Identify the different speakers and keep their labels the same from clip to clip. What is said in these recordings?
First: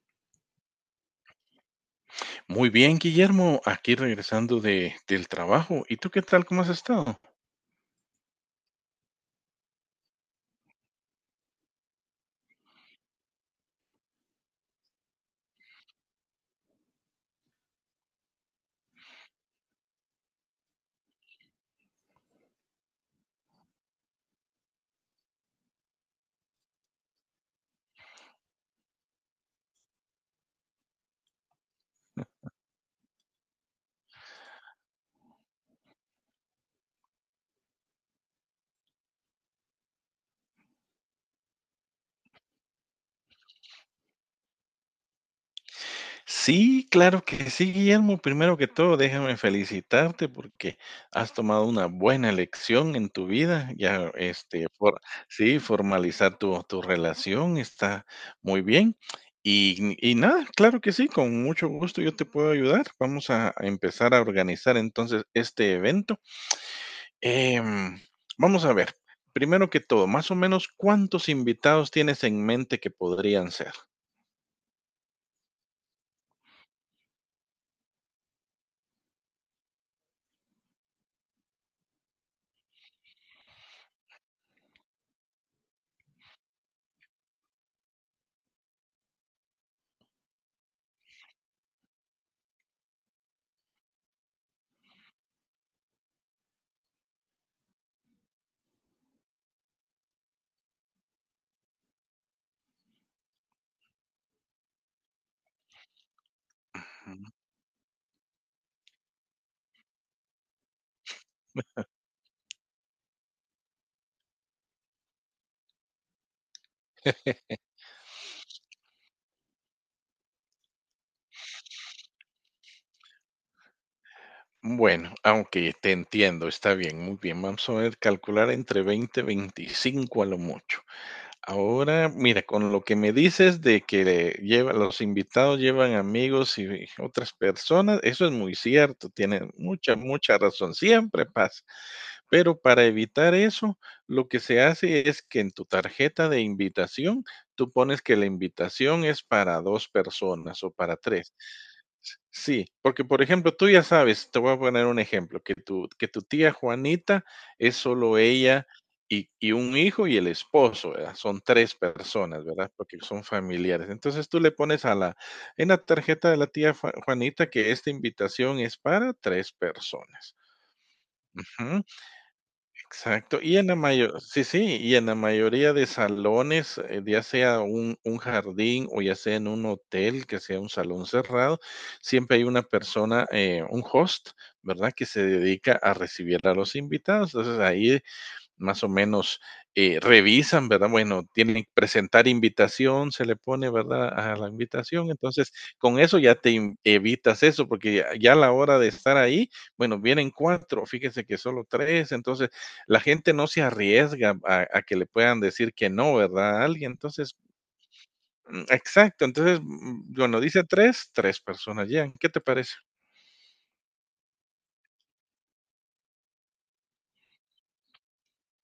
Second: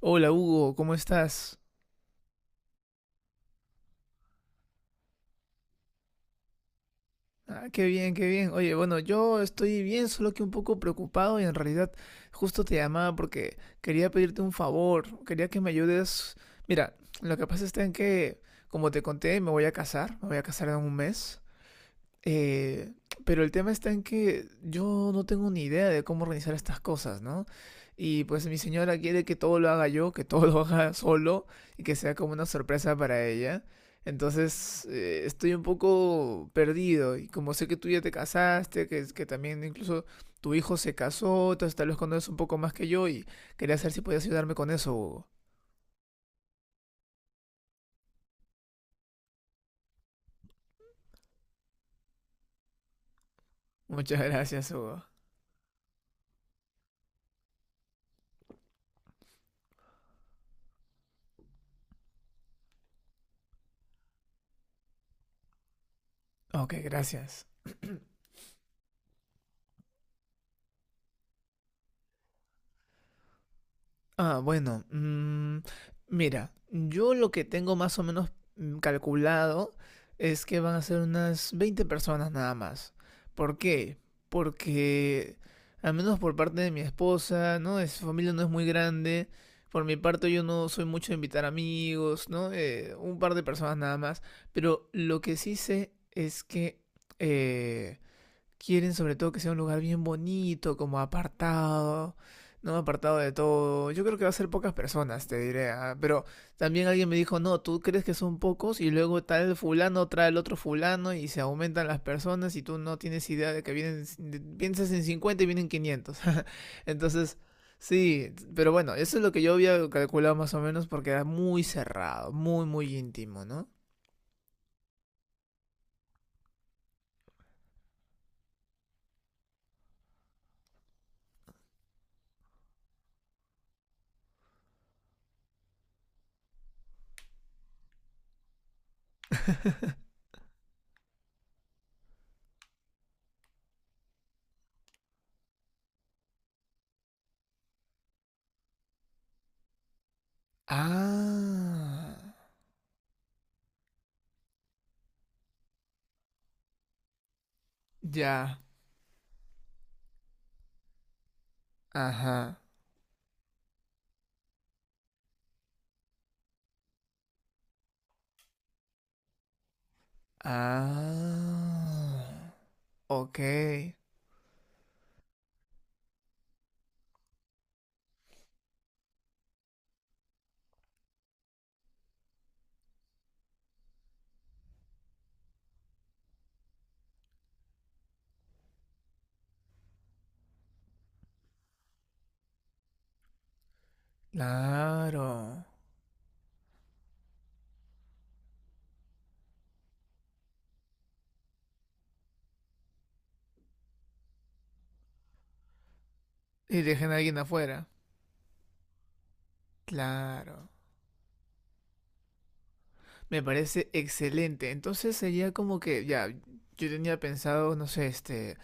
Speaker 1: Hola, Hugo, ¿cómo estás?
Speaker 2: Muy bien, Guillermo, aquí regresando del trabajo. ¿Y tú qué tal? ¿Cómo has estado?
Speaker 1: Ah, qué bien, qué bien. Oye, bueno, yo estoy bien, solo que un poco preocupado y en realidad justo te llamaba porque quería pedirte un favor, quería que me ayudes. Mira, lo que pasa está en que, como te conté, me voy a casar, me voy a casar en un mes. Eh, pero el tema está en que yo no tengo ni idea de cómo organizar estas cosas, ¿no? Y pues mi señora quiere que todo lo haga yo, que todo lo haga solo y que sea como una sorpresa para ella. Entonces, estoy un poco perdido y como sé que tú ya te casaste, que también incluso tu hijo se casó, entonces tal vez conoces un poco más que yo y quería saber si podías ayudarme con eso, Hugo.
Speaker 2: Sí, claro que sí, Guillermo. Primero que todo, déjame felicitarte porque has tomado una buena elección en tu vida. Ya,
Speaker 1: Muchas gracias, Hugo.
Speaker 2: sí, formalizar tu relación está muy bien. Y nada, claro que sí, con mucho gusto yo te puedo ayudar. Vamos a empezar a organizar entonces este evento.
Speaker 1: Ok, gracias.
Speaker 2: Em, Vamos a ver, primero que todo, más o menos, ¿cuántos invitados tienes en mente que podrían ser?
Speaker 1: Ah, bueno, mira, yo lo que tengo más o menos calculado es que van a ser unas 20 personas nada más. ¿Por qué? Porque, al menos por parte de mi esposa, ¿no? Es, su familia no es muy grande. Por mi parte, yo no soy mucho de invitar amigos, ¿no? Un par de personas nada más. Pero lo que sí sé es que eh, quieren sobre todo que sea un lugar bien bonito, como apartado, ¿no? Apartado de todo. Yo creo que va a ser pocas personas, te diré, ah. Pero también alguien me
Speaker 2: Ujú.
Speaker 1: dijo, no, tú crees que son pocos y luego tal fulano trae el otro fulano y se aumentan las personas y tú no tienes idea de que vienen, piensas en 50 y vienen 500. Entonces, sí, pero bueno, eso es lo que yo había calculado más o menos porque era muy cerrado, muy, muy íntimo, ¿no?
Speaker 2: Bueno, aunque te entiendo, está bien, muy bien. Vamos a ver, calcular entre 20 25 a lo mucho. Ahora, mira, con lo que me dices de que lleva, los invitados llevan amigos y otras personas, eso es muy cierto, tienes mucha, mucha razón, siempre pasa. Pero para evitar eso, lo que se hace es que en tu tarjeta de invitación, tú pones que la invitación es para 2 personas o para 3.
Speaker 1: Ah,
Speaker 2: Sí, porque, por ejemplo, tú ya sabes, te voy a poner un ejemplo, que tu tía Juanita es solo
Speaker 1: ya,
Speaker 2: ella y un hijo y el esposo, ¿verdad? Son 3 personas,
Speaker 1: ajá.
Speaker 2: ¿verdad? Porque son familiares. Entonces, tú le pones a la en la tarjeta de la tía Juanita que esta invitación es para 3 personas. Ujú.
Speaker 1: Ah,
Speaker 2: Exacto,
Speaker 1: ok,
Speaker 2: y en la mayo sí, sí, y en la mayoría de salones, ya sea un jardín o ya sea en un hotel, que sea un salón cerrado, siempre hay una persona, un host, ¿verdad?, que se dedica a recibir a los invitados. Entonces, ahí más o menos revisan, ¿verdad? Bueno, tienen que presentar invitación, se le pone, ¿verdad? A la invitación. Entonces,
Speaker 1: claro.
Speaker 2: con eso ya evitas eso, porque ya, ya a la hora de estar ahí, bueno, vienen cuatro, fíjese que solo tres. Entonces, la gente no se arriesga a que le puedan decir que no, ¿verdad? A
Speaker 1: Y
Speaker 2: alguien.
Speaker 1: dejen a alguien
Speaker 2: Entonces,
Speaker 1: afuera.
Speaker 2: exacto. Entonces, bueno, dice
Speaker 1: Claro.
Speaker 2: tres, tres personas llegan. ¿Qué te parece?
Speaker 1: Me parece excelente. Entonces sería como que, ya, yo tenía pensado, no sé, este,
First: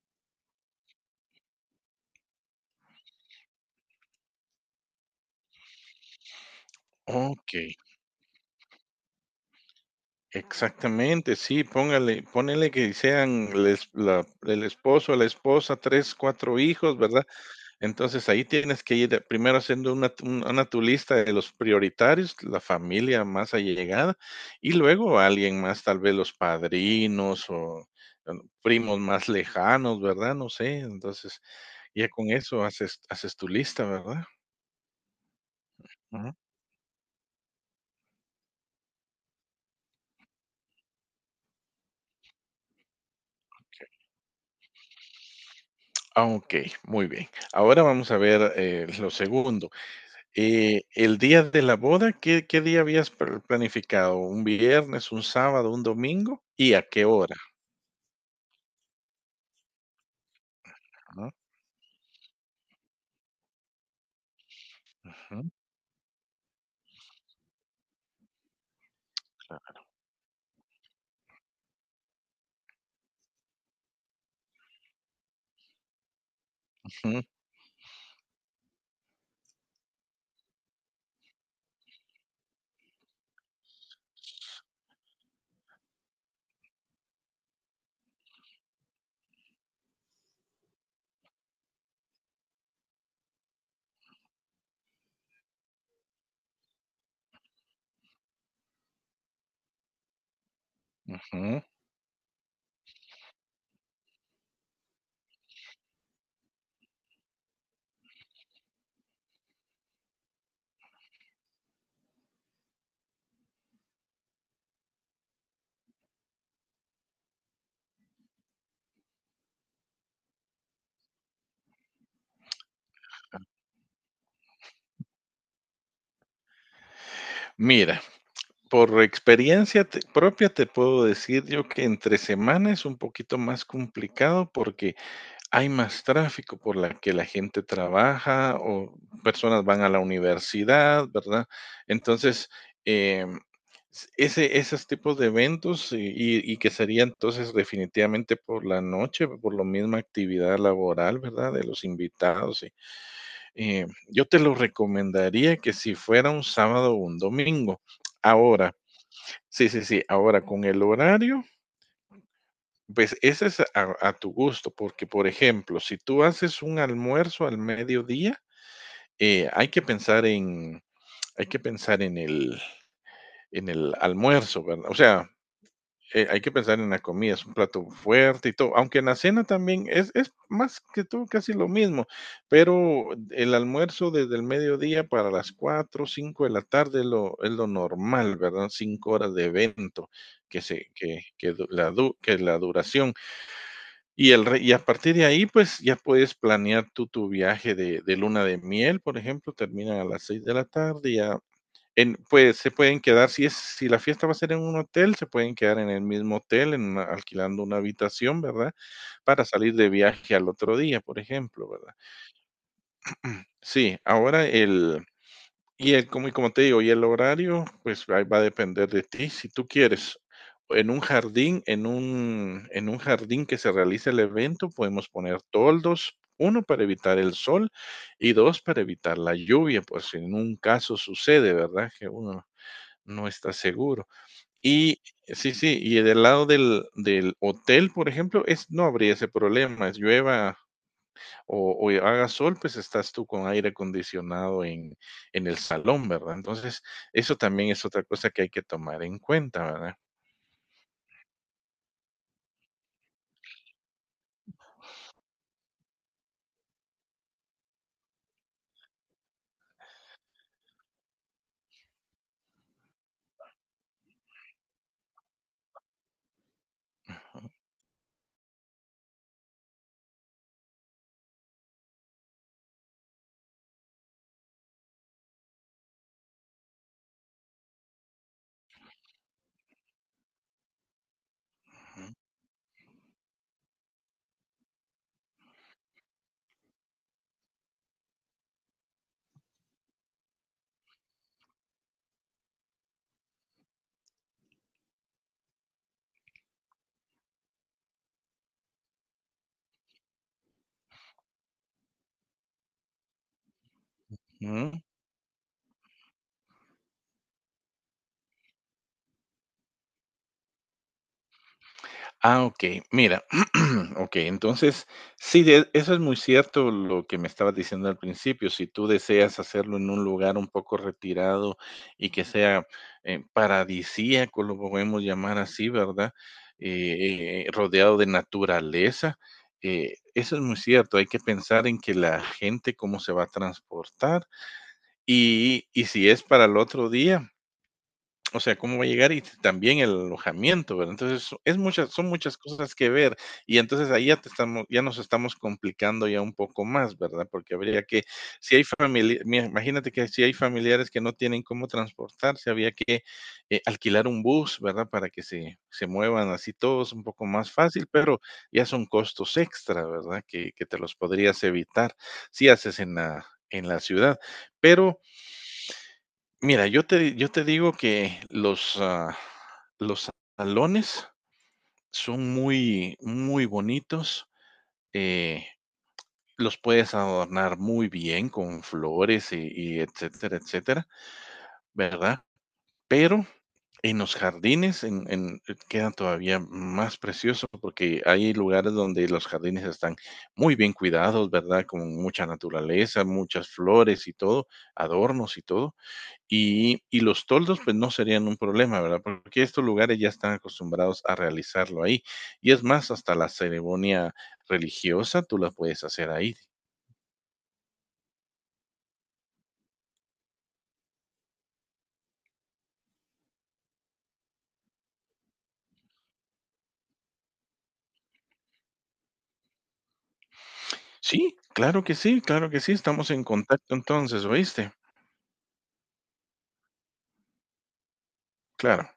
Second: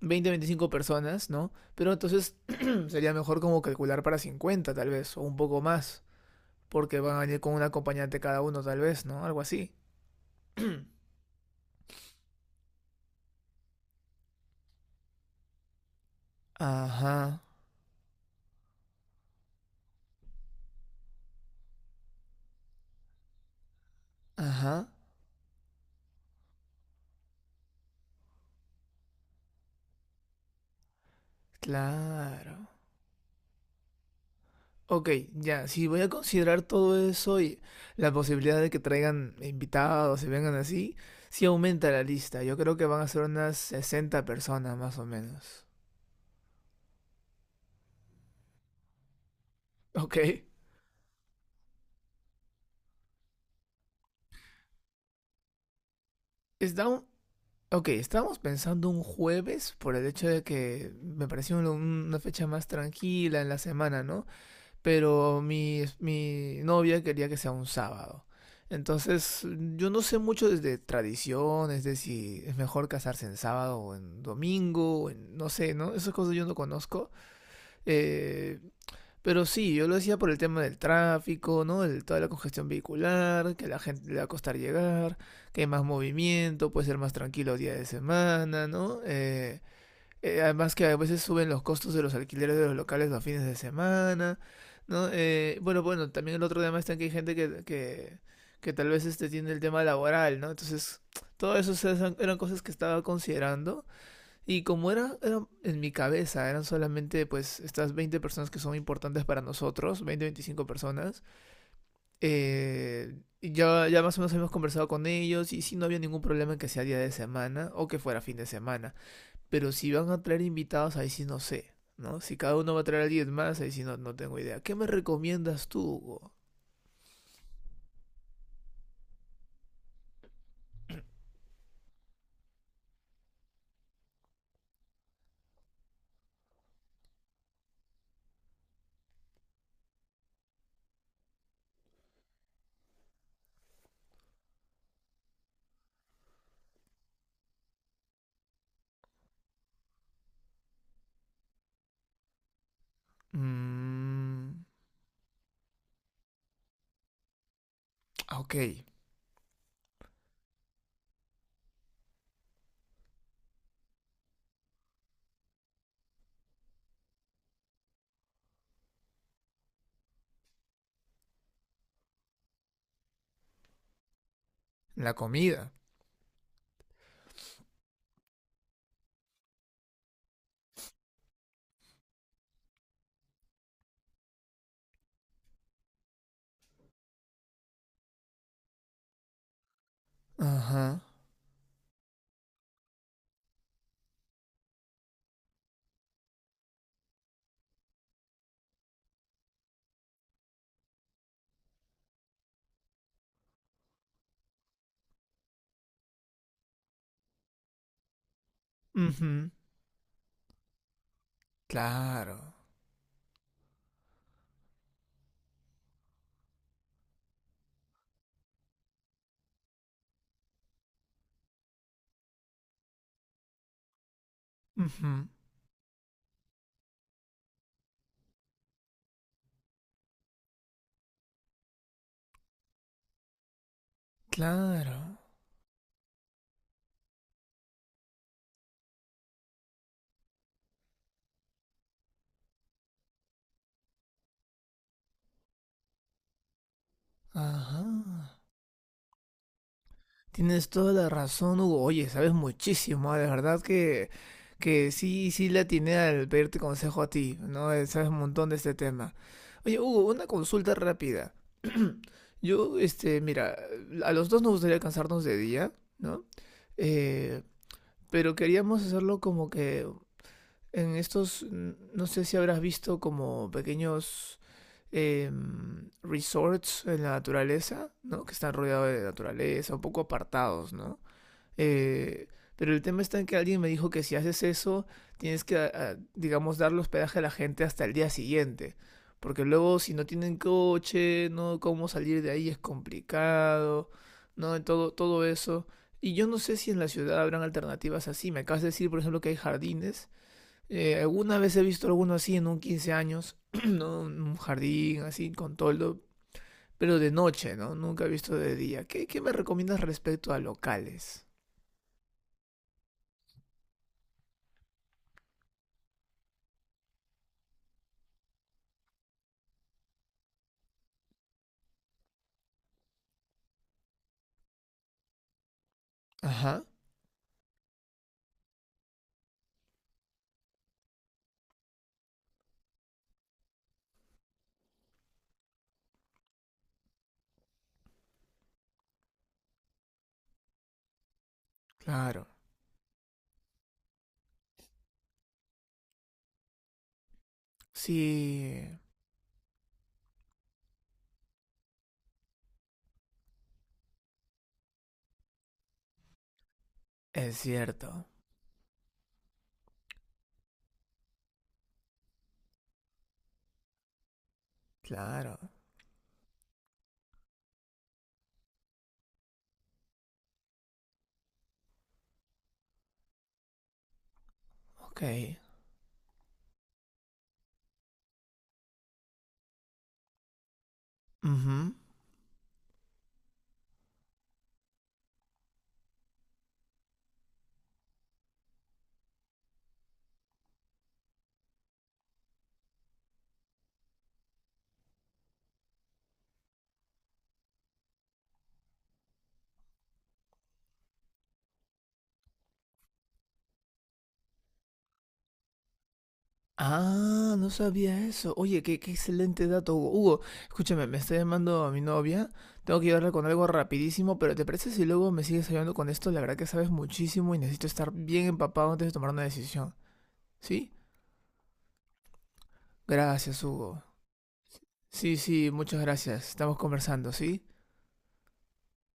Speaker 1: 20 25 personas, ¿no? Pero entonces sería mejor como calcular para 50 tal vez, o un poco más, porque van a venir con
Speaker 2: Ok.
Speaker 1: un acompañante cada uno tal vez, ¿no? Algo así.
Speaker 2: Exactamente, sí, póngale, ponele que sean el esposo, la esposa, tres, cuatro hijos, ¿verdad?
Speaker 1: Ajá,
Speaker 2: Entonces ahí tienes que ir primero haciendo una tu lista de los prioritarios, la familia más allegada, y
Speaker 1: ajá,
Speaker 2: luego alguien más, tal vez los padrinos o eh, primos más lejanos, ¿verdad? No sé, entonces ya con eso
Speaker 1: claro.
Speaker 2: haces tu lista, ¿verdad?
Speaker 1: Ok, ya, si voy a
Speaker 2: Ujú.
Speaker 1: considerar todo eso y la posibilidad de que traigan invitados y vengan así, sí aumenta la lista. Yo creo que van a ser unas 60 personas más o menos.
Speaker 2: Ah, ok, muy bien. Ahora vamos a ver lo segundo.
Speaker 1: Ok,
Speaker 2: El día de la boda, ¿qué día habías planificado? ¿Un viernes, un sábado, un domingo? ¿Y a
Speaker 1: está
Speaker 2: qué
Speaker 1: un-
Speaker 2: hora?
Speaker 1: ok, estábamos pensando un jueves por el hecho de que me
Speaker 2: ¿No?
Speaker 1: pareció una fecha más tranquila en la semana, ¿no? Pero
Speaker 2: Ujú,
Speaker 1: mi novia quería que sea un sábado. Entonces, yo no sé mucho de tradiciones, de si es mejor casarse en sábado o en domingo, no sé, ¿no? Esas cosas yo no conozco.
Speaker 2: ujú,
Speaker 1: Eh, pero sí, yo lo decía por el tema del tráfico, ¿no? El, toda la congestión vehicular, que a la gente le va a costar llegar, que hay más movimiento, puede ser más tranquilo día de semana, ¿no? Además que a veces suben los costos de los alquileres de los locales a fines de semana, ¿no? Bueno, bueno, también el otro tema está en que hay gente que, que tal vez este tiene el tema laboral, ¿no? Entonces,
Speaker 2: Ujú.
Speaker 1: eran, eran cosas que estaba considerando y como era, eran en mi cabeza, eran solamente pues estas 20 personas que son importantes para nosotros, 20 25 personas, eh, y ya, ya más o menos hemos conversado con ellos y sí no había ningún problema en que sea día de semana o que fuera fin de semana. Pero si van a traer invitados, ahí sí no sé, ¿no? Si cada uno va a traer a alguien más, ahí sí no, no tengo idea. ¿Qué me recomiendas tú, Hugo?
Speaker 2: Mira, por propia te puedo decir yo que entre semana es un poquito más complicado porque hay más tráfico por la que la gente trabaja o personas van a la universidad, ¿verdad? Entonces, em, esos tipos de eventos y que sería entonces definitivamente por la noche, por la misma actividad laboral, ¿verdad? De los invitados. Y, yo te
Speaker 1: Mmm.
Speaker 2: lo recomendaría que si fuera un sábado o un domingo.
Speaker 1: Ok.
Speaker 2: Ahora, sí, ahora con el horario. Pues ese es a tu gusto, porque, por ejemplo, si tú haces un almuerzo al mediodía, eh, hay que pensar en hay que pensar en el almuerzo, ¿verdad? O
Speaker 1: La
Speaker 2: sea,
Speaker 1: comida.
Speaker 2: hay que pensar en la comida, es un plato fuerte y todo, aunque en la cena también es más que todo casi lo mismo, pero el almuerzo desde el mediodía para las 4, 5 de la tarde es lo normal, ¿verdad? 5 horas de evento que se
Speaker 1: Ajá.
Speaker 2: que du la du que la duración. Y el re Y a partir de ahí, pues, ya puedes planear tú tu viaje de luna de miel, por ejemplo, termina a las 6 de la tarde, ya en pues, se pueden quedar, si la fiesta va a ser en un hotel, se pueden quedar en el mismo hotel, en una alquilando una habitación, ¿verdad? Para
Speaker 1: Ujú.
Speaker 2: salir de viaje al otro día, por ejemplo, ¿verdad?
Speaker 1: Claro.
Speaker 2: Sí, ahora el y el, como, y como te digo, y el horario, pues ahí va a depender de ti. Si tú quieres en un jardín, en un jardín que se realice el evento, podemos
Speaker 1: Ujú.
Speaker 2: poner toldos, uno para evitar el sol y dos para evitar la lluvia, pues si en un caso sucede, ¿verdad? Que uno no está seguro.
Speaker 1: Claro.
Speaker 2: Y sí, y del lado del hotel, por ejemplo, no habría ese problema, llueva o haga sol, pues estás tú con aire acondicionado en el salón, ¿verdad? Entonces, eso también
Speaker 1: Ajá.
Speaker 2: es otra cosa que hay que tomar en cuenta, ¿verdad?
Speaker 1: Tienes toda la razón, Hugo. Oye, sabes muchísimo, ¿ah? De verdad que sí, sí le atiné al pedirte consejo a ti, ¿no? Sabes un montón de este tema. Oye, Hugo, una consulta rápida. Yo, este, mira, a los dos nos gustaría cansarnos de día, ¿no? Eh, pero queríamos hacerlo como que en estos, no sé si habrás visto como pequeños resorts en la naturaleza, ¿no? Que están rodeados de naturaleza, un poco apartados, ¿no? Eh, pero el tema está en que alguien me dijo que si haces eso, tienes que, a- a, digamos, darle hospedaje a la gente hasta el día siguiente. Porque luego si no tienen coche, no, cómo salir de ahí es complicado, no, todo, todo eso. Y yo no sé si en la ciudad habrán alternativas así. Me acabas de decir, por ejemplo, que hay jardines. Alguna vez he visto alguno así en un 15 años, ¿no? Un
Speaker 2: Ujú.
Speaker 1: jardín así con toldo, pero de noche, ¿no? Nunca he visto de día. ¿Qué, qué me recomiendas respecto a locales?
Speaker 2: Ah, okey. Mira, okey, entonces, sí, de eso es muy cierto lo que me estabas diciendo al principio. Si tú deseas hacerlo en un lugar un poco retirado y que sea, paradisíaco, lo podemos llamar así, ¿verdad?
Speaker 1: Ajá.
Speaker 2: Rodeado de naturaleza, eso es muy cierto. Hay que pensar en que la gente cómo se va a transportar y si es para el otro día, o sea, cómo va a llegar y también el alojamiento, ¿verdad? Entonces, so- es muchas son
Speaker 1: Claro.
Speaker 2: muchas cosas que ver, y entonces ahí ya nos estamos complicando ya un poco más, ¿verdad? Porque habría que si
Speaker 1: Sí,
Speaker 2: hay famili imagínate que si hay familiares que no tienen cómo transportarse, había que, alquilar un bus, ¿verdad? Para que se muevan así todos un poco
Speaker 1: es
Speaker 2: más fácil,
Speaker 1: cierto.
Speaker 2: pero ya son costos extra, ¿verdad? Que te los podrías evitar si haces en la ciudad. Pero,
Speaker 1: Claro.
Speaker 2: mira, yo te digo que los salones son muy, muy bonitos,
Speaker 1: Ok.
Speaker 2: eh, los puedes adornar muy bien con flores y etcétera, etcétera,
Speaker 1: Ujú.
Speaker 2: ¿verdad? Pero en los jardines, en queda todavía más precioso, porque hay lugares donde los jardines están muy bien cuidados, ¿verdad? Con mucha naturaleza, muchas flores y todo, adornos y todo. Y los toldos, pues no serían un problema, ¿verdad? Porque estos lugares ya están acostumbrados a realizarlo ahí. Y es más, hasta la ceremonia religiosa tú la puedes hacer ahí.
Speaker 1: Ah, no sabía eso. Oye, qué, qué excelente dato, Hugo. Hugo, escúchame, me está llamando a mi novia. Tengo que ayudarla con algo rapidísimo, pero ¿te parece si luego me sigues ayudando con esto? La verdad que sabes muchísimo y necesito estar bien empapado antes de tomar una decisión. ¿Sí?
Speaker 2: Sí, claro que sí, claro que sí, estamos en
Speaker 1: Gracias,
Speaker 2: contacto
Speaker 1: Hugo.
Speaker 2: entonces, ¿oíste?
Speaker 1: Sí, sí, muchas gracias. Estamos conversando, ¿sí?
Speaker 2: Claro.